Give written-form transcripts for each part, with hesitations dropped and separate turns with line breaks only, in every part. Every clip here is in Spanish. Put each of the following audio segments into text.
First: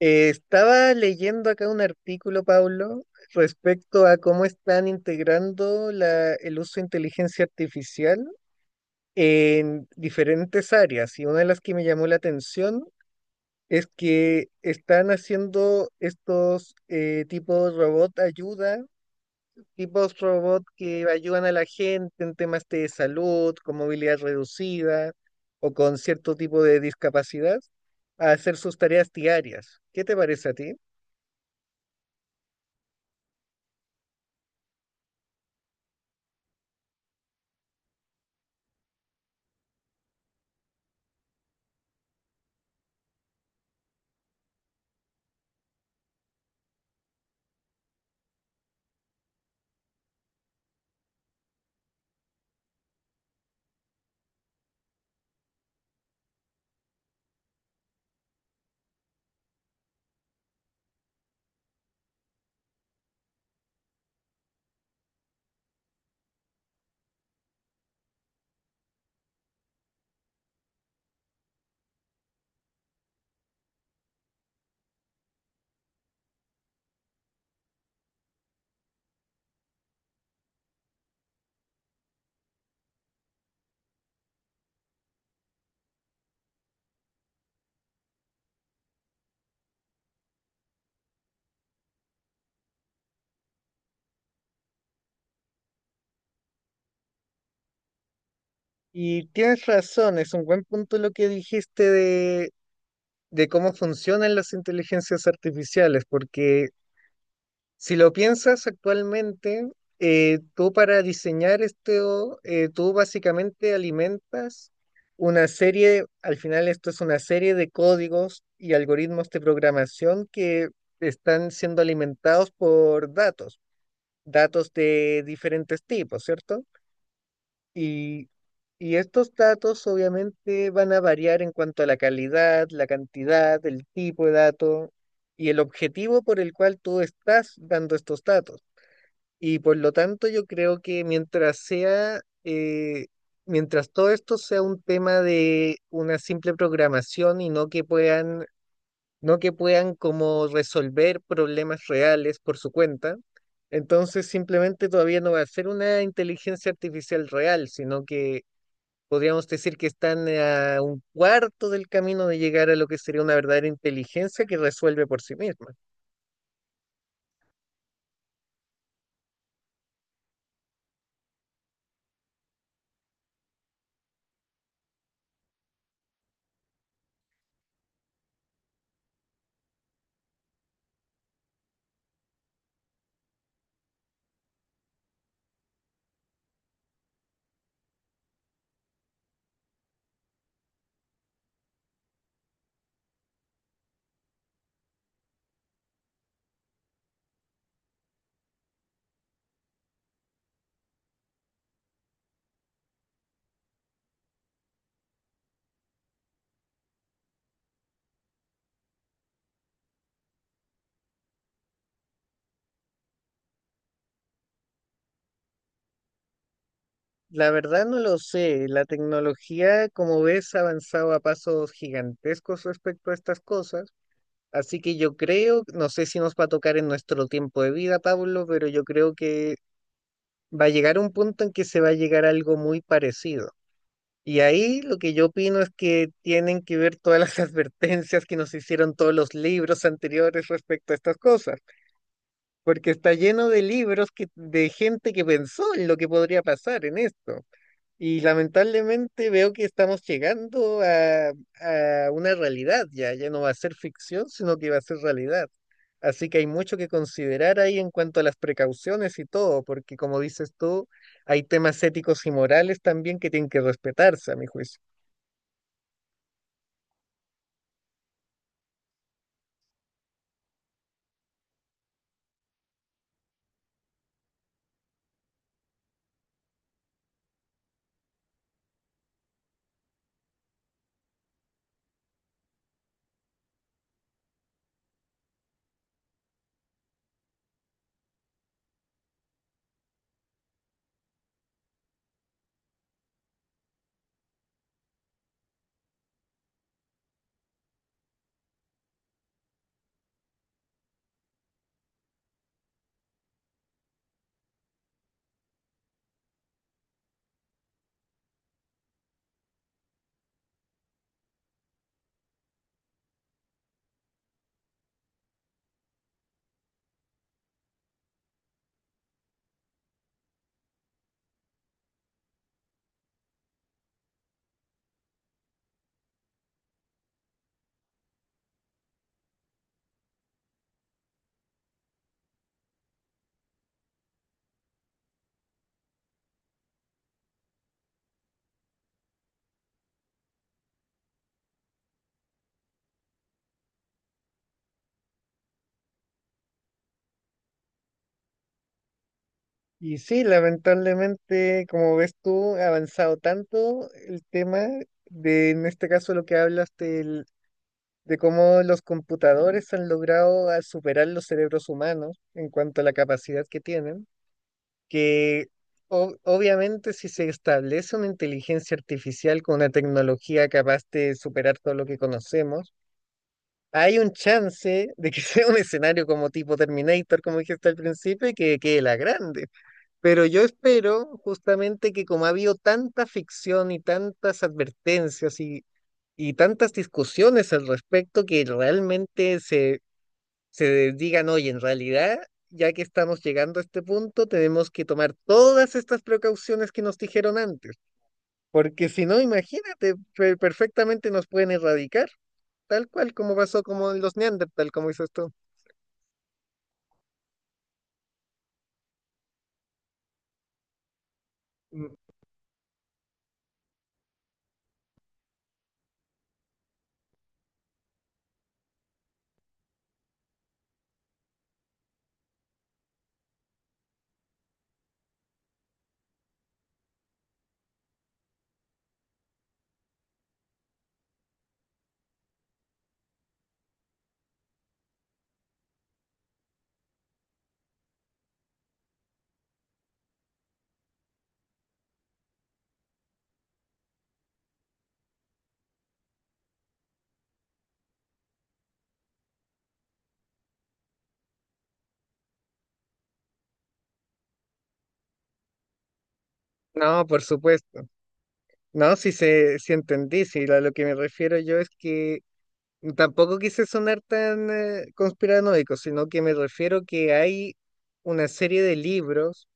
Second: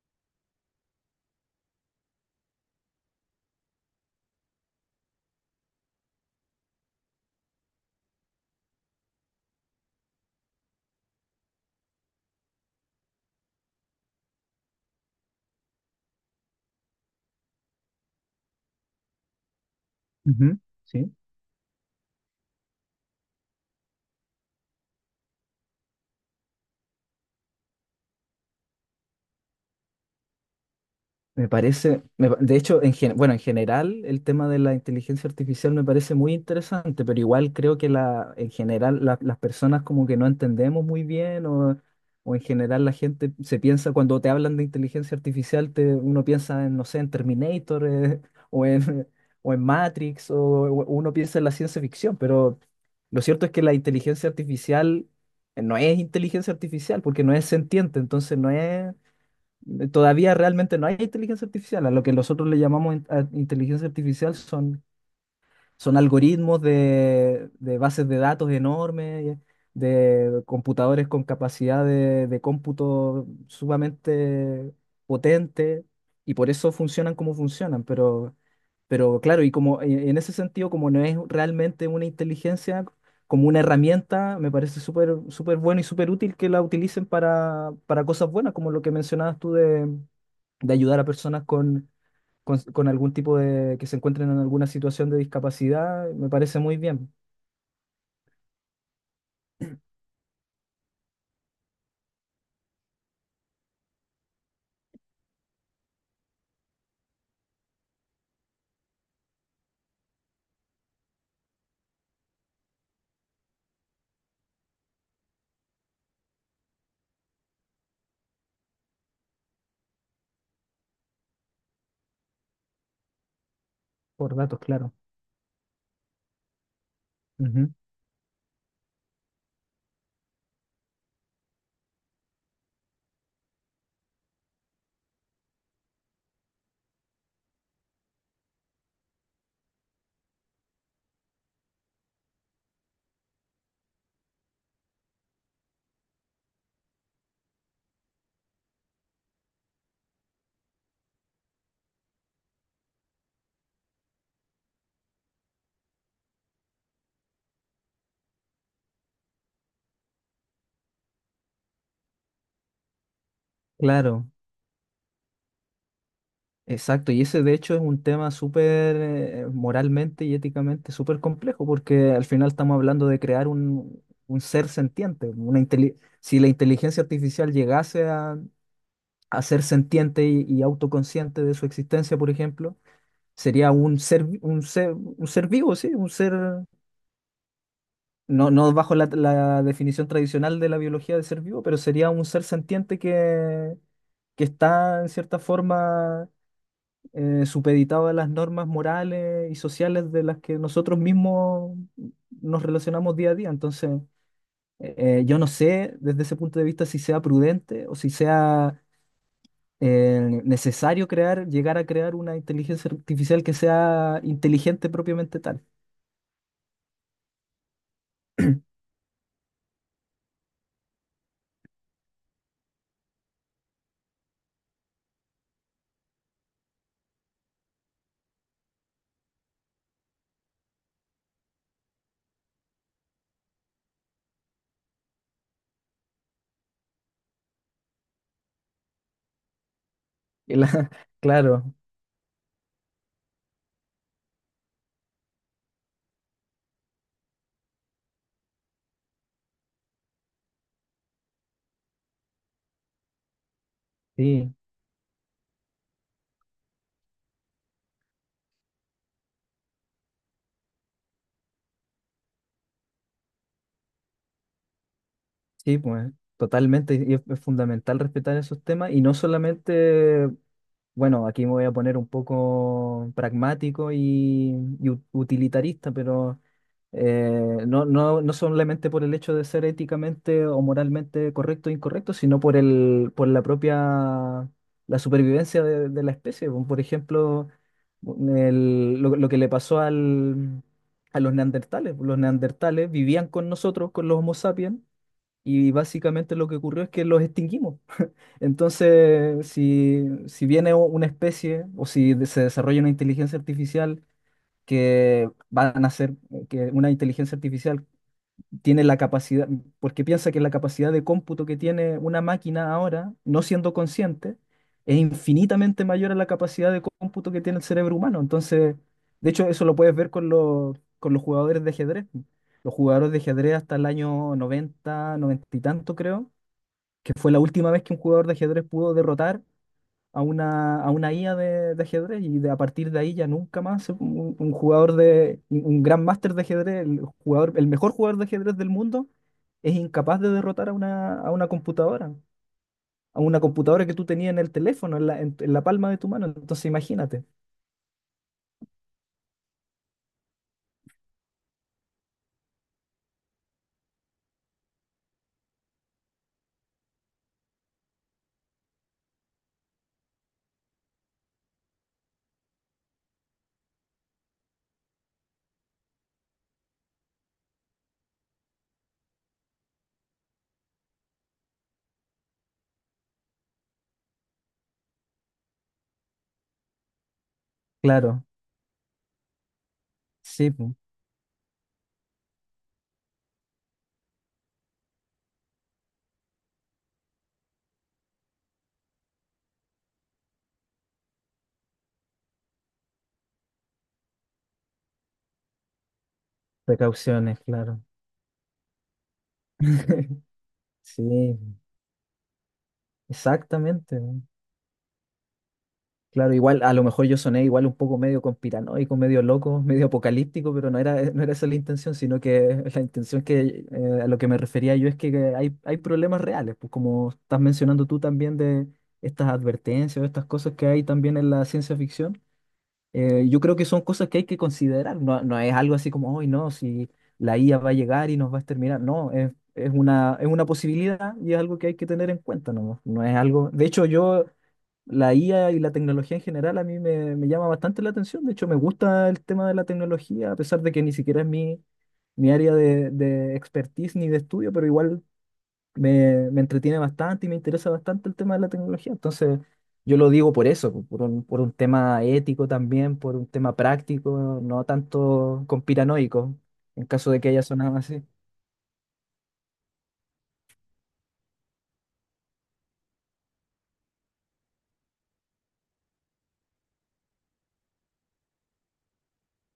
Estaba leyendo acá un artículo, Pablo, respecto a cómo están integrando el uso de inteligencia artificial en diferentes áreas. Y una de las que me llamó la atención es que están haciendo estos tipos robot ayuda, tipos
Ujú.
robot que
Sí,
ayudan a la gente en temas de salud, con movilidad reducida o con cierto tipo de discapacidad, a hacer sus tareas diarias. ¿Qué te parece a ti?
me parece, de hecho, en general el tema de la inteligencia artificial me parece muy interesante, pero igual creo que en general las personas como que no entendemos muy bien, o en general la gente se piensa, cuando te hablan de inteligencia artificial, uno piensa en, no sé, en Terminator o en, o en Matrix , o uno piensa en la ciencia ficción, pero lo cierto es que la inteligencia artificial no es inteligencia artificial porque no es sentiente, entonces no es... Todavía realmente no hay inteligencia artificial. A lo que nosotros le llamamos inteligencia artificial son algoritmos de bases de datos enormes, de computadores con capacidad de cómputo sumamente potente, y por eso funcionan como funcionan. Pero claro, y como en ese sentido, como no es realmente una inteligencia, como una herramienta, me parece súper súper bueno y súper útil que la utilicen para cosas buenas, como lo que mencionabas tú de ayudar a personas con algún tipo que se encuentren en alguna situación de discapacidad, me parece muy bien.
Y tienes razón, es un buen punto lo que dijiste de cómo funcionan las inteligencias artificiales, porque si lo piensas actualmente, tú para diseñar esto, tú básicamente alimentas una serie, al final esto es una serie de códigos y algoritmos de programación que están siendo alimentados por datos,
Por datos,
datos
claro.
de diferentes tipos, ¿cierto?
Ujú.
Y, y estos datos obviamente van a variar en cuanto a la calidad, la cantidad, el tipo de dato y el objetivo por el cual tú estás dando estos datos. Y por lo tanto yo creo que mientras sea, mientras todo esto sea un tema de una simple programación y no que puedan, no que puedan como resolver problemas reales por su cuenta, entonces simplemente todavía no va a ser una inteligencia artificial real, sino que podríamos decir que están a un cuarto del camino de llegar a lo que sería una verdadera
Claro,
inteligencia que resuelve por sí misma.
exacto. Y ese de hecho es un tema súper moralmente y éticamente súper complejo, porque al final estamos hablando de crear un ser sentiente. Si la inteligencia artificial llegase a ser sentiente y autoconsciente de su existencia, por ejemplo, sería un un un ser vivo, sí, un ser no bajo la definición tradicional de la biología de ser vivo, pero sería un ser sentiente que está en cierta forma supeditado a las normas morales y sociales de las que nosotros mismos nos relacionamos día a día. Entonces, yo no sé desde ese punto de vista si sea prudente o si sea necesario crear, llegar a crear una inteligencia artificial que sea inteligente propiamente tal.
La verdad no lo sé. La tecnología, como ves, ha avanzado a pasos gigantescos respecto a estas cosas. Así que yo creo, no sé si nos va a tocar en nuestro tiempo de vida, Pablo, pero yo creo que va a llegar un punto en que se va a llegar a algo muy parecido. Y ahí lo que yo opino es que tienen que ver todas las advertencias que nos hicieron todos los libros anteriores
Y la-
respecto a estas cosas.
claro,
Porque está lleno de libros que, de gente que pensó en lo que podría pasar en esto. Y lamentablemente veo que estamos llegando a una realidad ya, ya no va a ser ficción,
sí.
sino que va a ser realidad. Así que hay mucho que considerar ahí en cuanto a las precauciones y todo, porque como dices tú, hay temas éticos y morales también que tienen que respetarse, a mi juicio.
Sí, pues totalmente, y es fundamental respetar esos temas y no solamente, bueno, aquí me voy a poner un poco pragmático y utilitarista, pero no solamente por el hecho de ser éticamente o moralmente correcto o incorrecto, sino por por la propia, la supervivencia de la especie. Bueno, por ejemplo, lo que le pasó a los neandertales. Los neandertales vivían con nosotros, con los Homo sapiens, y básicamente lo que ocurrió es que los extinguimos. Entonces, si viene una especie o si se desarrolla una inteligencia artificial que van a ser, que una inteligencia artificial tiene la capacidad, porque piensa que la capacidad de cómputo que tiene una máquina ahora, no siendo consciente, es infinitamente mayor a la capacidad de cómputo que tiene el cerebro humano. Entonces, de hecho, eso lo puedes ver con con los jugadores de ajedrez. Los jugadores de ajedrez hasta el año 90 90 y tanto, creo que fue la última vez que un jugador de ajedrez pudo derrotar a a una IA de ajedrez a partir de ahí ya nunca más un un gran máster de ajedrez, el mejor jugador de ajedrez del mundo, es incapaz de derrotar a a una computadora que tú tenías en el teléfono, en en la palma de tu mano. Entonces, imagínate.
Y sí, lamentablemente, como ves tú, ha avanzado tanto el tema de, en este caso, lo que hablas del de cómo los computadores han logrado a superar los cerebros humanos en cuanto a la capacidad que tienen, que obviamente si se establece una inteligencia artificial con una tecnología capaz de superar todo lo que conocemos, hay un chance de que sea un escenario como tipo Terminator, como dijiste al
Claro,
principio, y que quede la grande. Pero yo
sí, po.
espero justamente que como ha habido tanta ficción y tantas advertencias y tantas discusiones al respecto que realmente se se digan, oye, en realidad, ya que estamos llegando a este punto, tenemos que tomar todas estas precauciones que nos dijeron
Precauciones,
antes,
claro.
porque si no, imagínate, perfectamente nos
Sí,
pueden erradicar, tal cual como pasó como
exactamente.
en los Neandertal, como dices tú.
Claro, igual a lo mejor yo soné igual un poco medio conspiranoico, medio loco, medio apocalíptico, pero no no era esa la
Mm.
intención, sino que la intención que a lo que me refería yo es que hay, hay problemas reales, pues como estás mencionando tú también de estas advertencias o estas cosas que hay también en la ciencia ficción. Yo creo que son cosas que hay que considerar, no, no es algo así como, hoy no, si la IA va a llegar y nos va a exterminar. No, es una posibilidad y es algo que hay que tener en cuenta. No, no es algo, de hecho yo, la IA y la tecnología en general a mí me llama bastante la atención. De hecho me gusta el tema de la tecnología, a pesar de que ni siquiera es mi, mi área de expertise ni de estudio, pero igual me entretiene bastante y me interesa bastante el tema de la tecnología. Entonces, yo lo digo por eso, por por un tema ético también, por un tema práctico, no tanto conspiranoico, en
No,
caso de
por
que haya sonado
supuesto.
así.
No, si se, si entendí, si a lo que me refiero yo es que tampoco quise sonar tan conspiranoico, sino que me refiero que hay una serie de libros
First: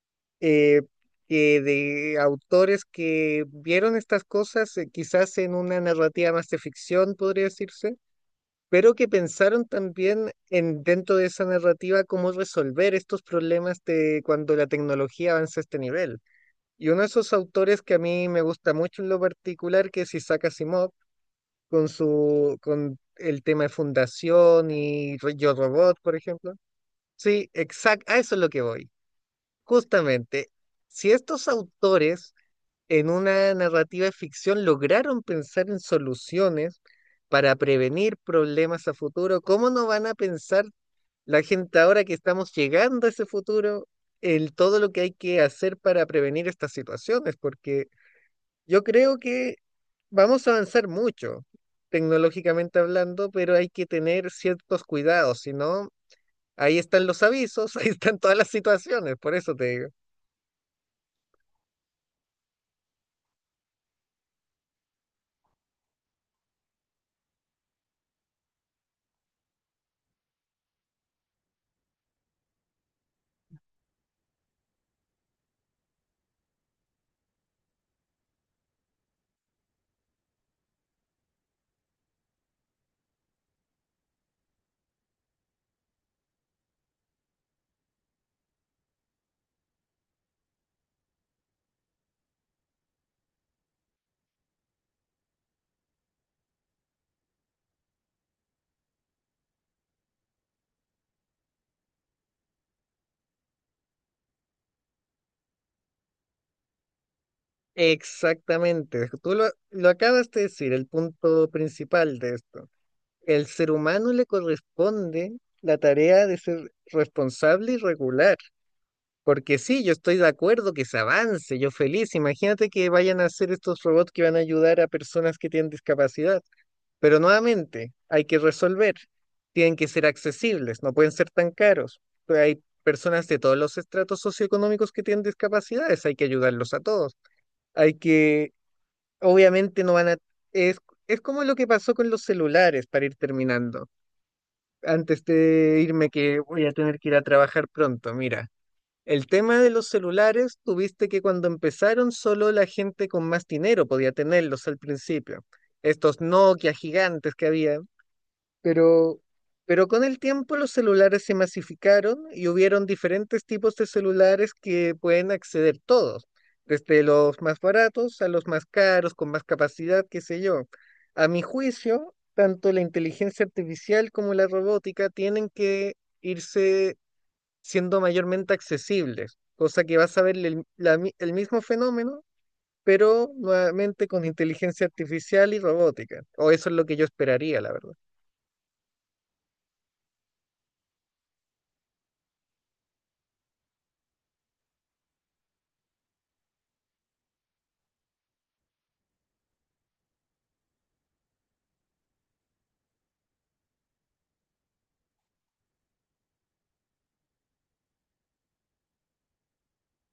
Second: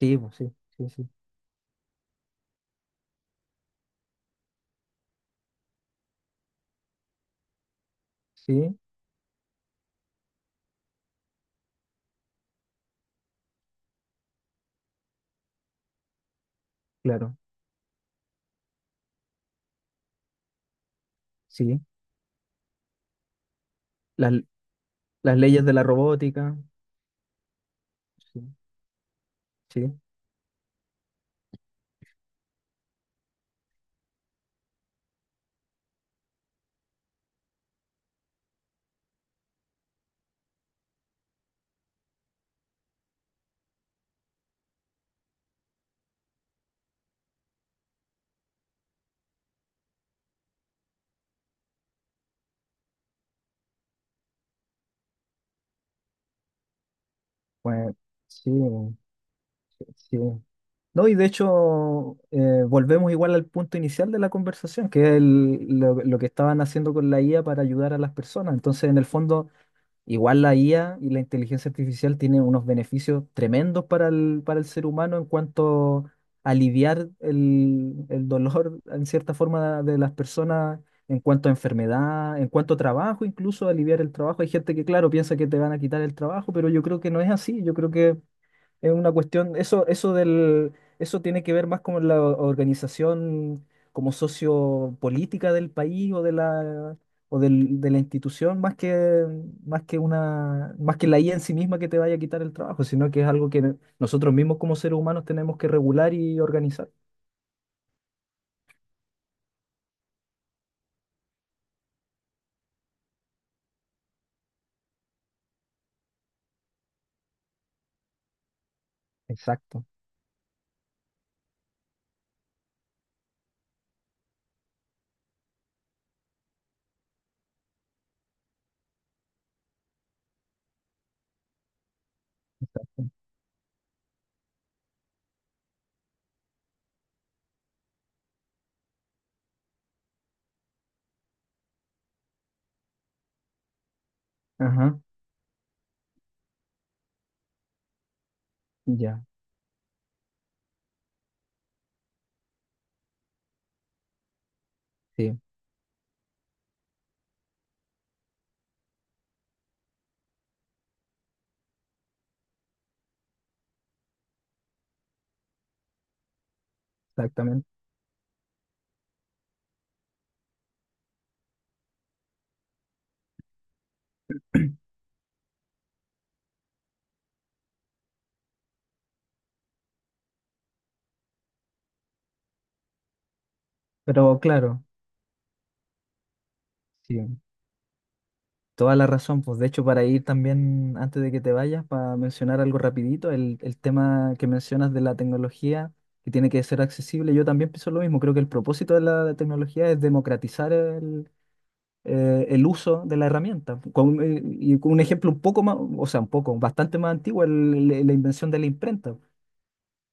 Sí, pues, sí,
eh,
sí, sí,
que de autores que vieron estas cosas, quizás en una narrativa más de ficción, podría decirse,
sí,
pero que pensaron también en dentro de esa narrativa cómo resolver estos problemas de cuando la tecnología avanza a este nivel. Y uno de esos
claro,
autores que a mí me gusta mucho en lo particular, que es Isaac Asimov,
sí.
con su, con el tema de
Las,
fundación y
las
Yo
leyes de la
Robot, por ejemplo.
robótica,
Sí, exacto, a eso es
sí,
lo que voy.
sí,
Justamente, si estos autores en una narrativa de ficción lograron pensar en soluciones para prevenir problemas a futuro, ¿cómo no van a pensar la gente ahora que estamos llegando a ese futuro en todo lo que hay que hacer para prevenir estas situaciones? Porque yo creo que vamos a avanzar mucho tecnológicamente hablando, pero hay que tener ciertos cuidados, si no, ahí están los avisos, ahí
pues,
están todas las
sí,
situaciones, por eso te digo.
sí. No, y de hecho, volvemos igual al punto inicial de la conversación, que es lo que estaban haciendo con la IA para ayudar a las personas. Entonces, en el fondo, igual la IA y la inteligencia artificial tienen unos beneficios tremendos para para el ser humano en cuanto a aliviar el dolor, en cierta forma, de las personas, en cuanto a enfermedad, en cuanto a trabajo, incluso aliviar el trabajo. Hay gente que, claro, piensa que te van a quitar el trabajo, pero yo creo que no es así. Yo creo que es una cuestión, eso tiene que ver más con la organización como sociopolítica del país o de de la institución, más que más que la IA en sí misma que te vaya a quitar el trabajo, sino que es algo que nosotros mismos como seres humanos tenemos que regular y organizar.
Exactamente, tú lo acabas de decir, el punto principal de esto. El ser humano le corresponde la tarea de ser responsable y regular, porque sí,
Exacto.
yo estoy de acuerdo que se avance, yo feliz, imagínate que vayan a hacer estos robots que van a ayudar a personas que tienen discapacidad, pero nuevamente hay que resolver, tienen que ser accesibles, no pueden ser tan caros. Hay personas de todos los estratos socioeconómicos que tienen discapacidades, hay que ayudarlos a todos, hay que obviamente no van a... Es, es como lo que pasó con los celulares para ir terminando.
Ajá,
Antes de irme que voy a tener que ir a trabajar pronto, mira.
ya,
El tema de los celulares, tuviste que cuando empezaron solo la gente con más dinero podía tenerlos al
sí,
principio. Estos Nokia gigantes que había. Pero, pero con el tiempo los celulares se masificaron y hubieron diferentes tipos de celulares que pueden acceder todos, desde los más
exactamente.
baratos a los más caros, con más capacidad, qué sé yo. A mi juicio, tanto la inteligencia artificial como la robótica tienen que irse siendo mayormente accesibles, cosa que vas a ver el, el mismo fenómeno, pero nuevamente con
Pero claro,
inteligencia artificial y robótica. O eso es lo que yo
sí.
esperaría, la verdad.
Toda la razón, pues de hecho para ir también, antes de que te vayas, para mencionar algo rapidito, el tema que mencionas de la tecnología, que tiene que ser accesible, yo también pienso lo mismo, creo que el propósito de la tecnología es democratizar el uso de la herramienta. Con, y con un ejemplo un poco más, o sea, un poco, bastante más antiguo, la invención de la imprenta.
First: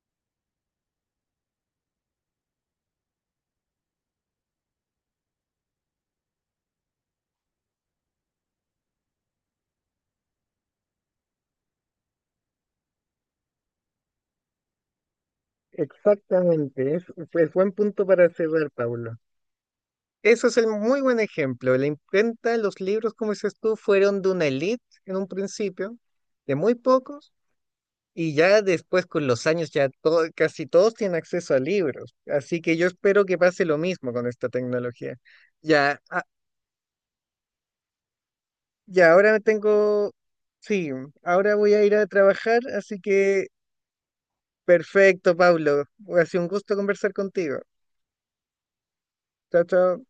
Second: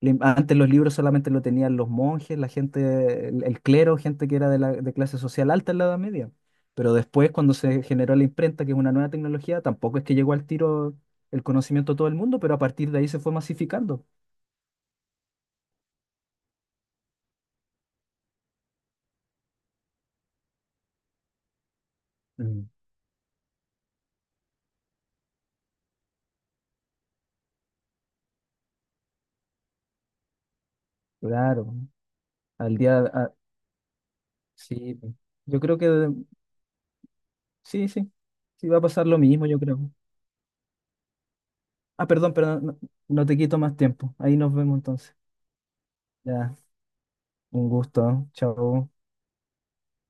Antes los libros solamente lo tenían los monjes, la gente, el clero, gente que era de clase social alta en la Edad Media. Pero después, cuando se generó la imprenta, que es una nueva tecnología, tampoco es que llegó al tiro el conocimiento a todo el mundo, pero a partir de ahí se fue masificando.
Exactamente, es buen punto para cerrar, Pablo. Eso es el muy buen ejemplo. La imprenta,
Mm.
los libros, como dices tú, fueron de una elite en un principio, de muy pocos, y ya después con los años ya todo, casi todos tienen acceso a
Claro,
libros. Así que
al
yo
día,
espero
a-
que pase lo mismo con esta
sí, po.
tecnología.
Yo creo que
Ya,
de-
ah,
Sí, sí, sí va a pasar
ya
lo
ahora me
mismo, yo creo.
tengo, sí, ahora voy a ir
Ah,
a
perdón,
trabajar,
perdón, no,
así
no te
que
quito más tiempo. Ahí nos vemos entonces.
perfecto, Pablo. Ha sido un
Ya,
gusto conversar contigo.
un gusto, ¿eh? Chao.
Chao, chao.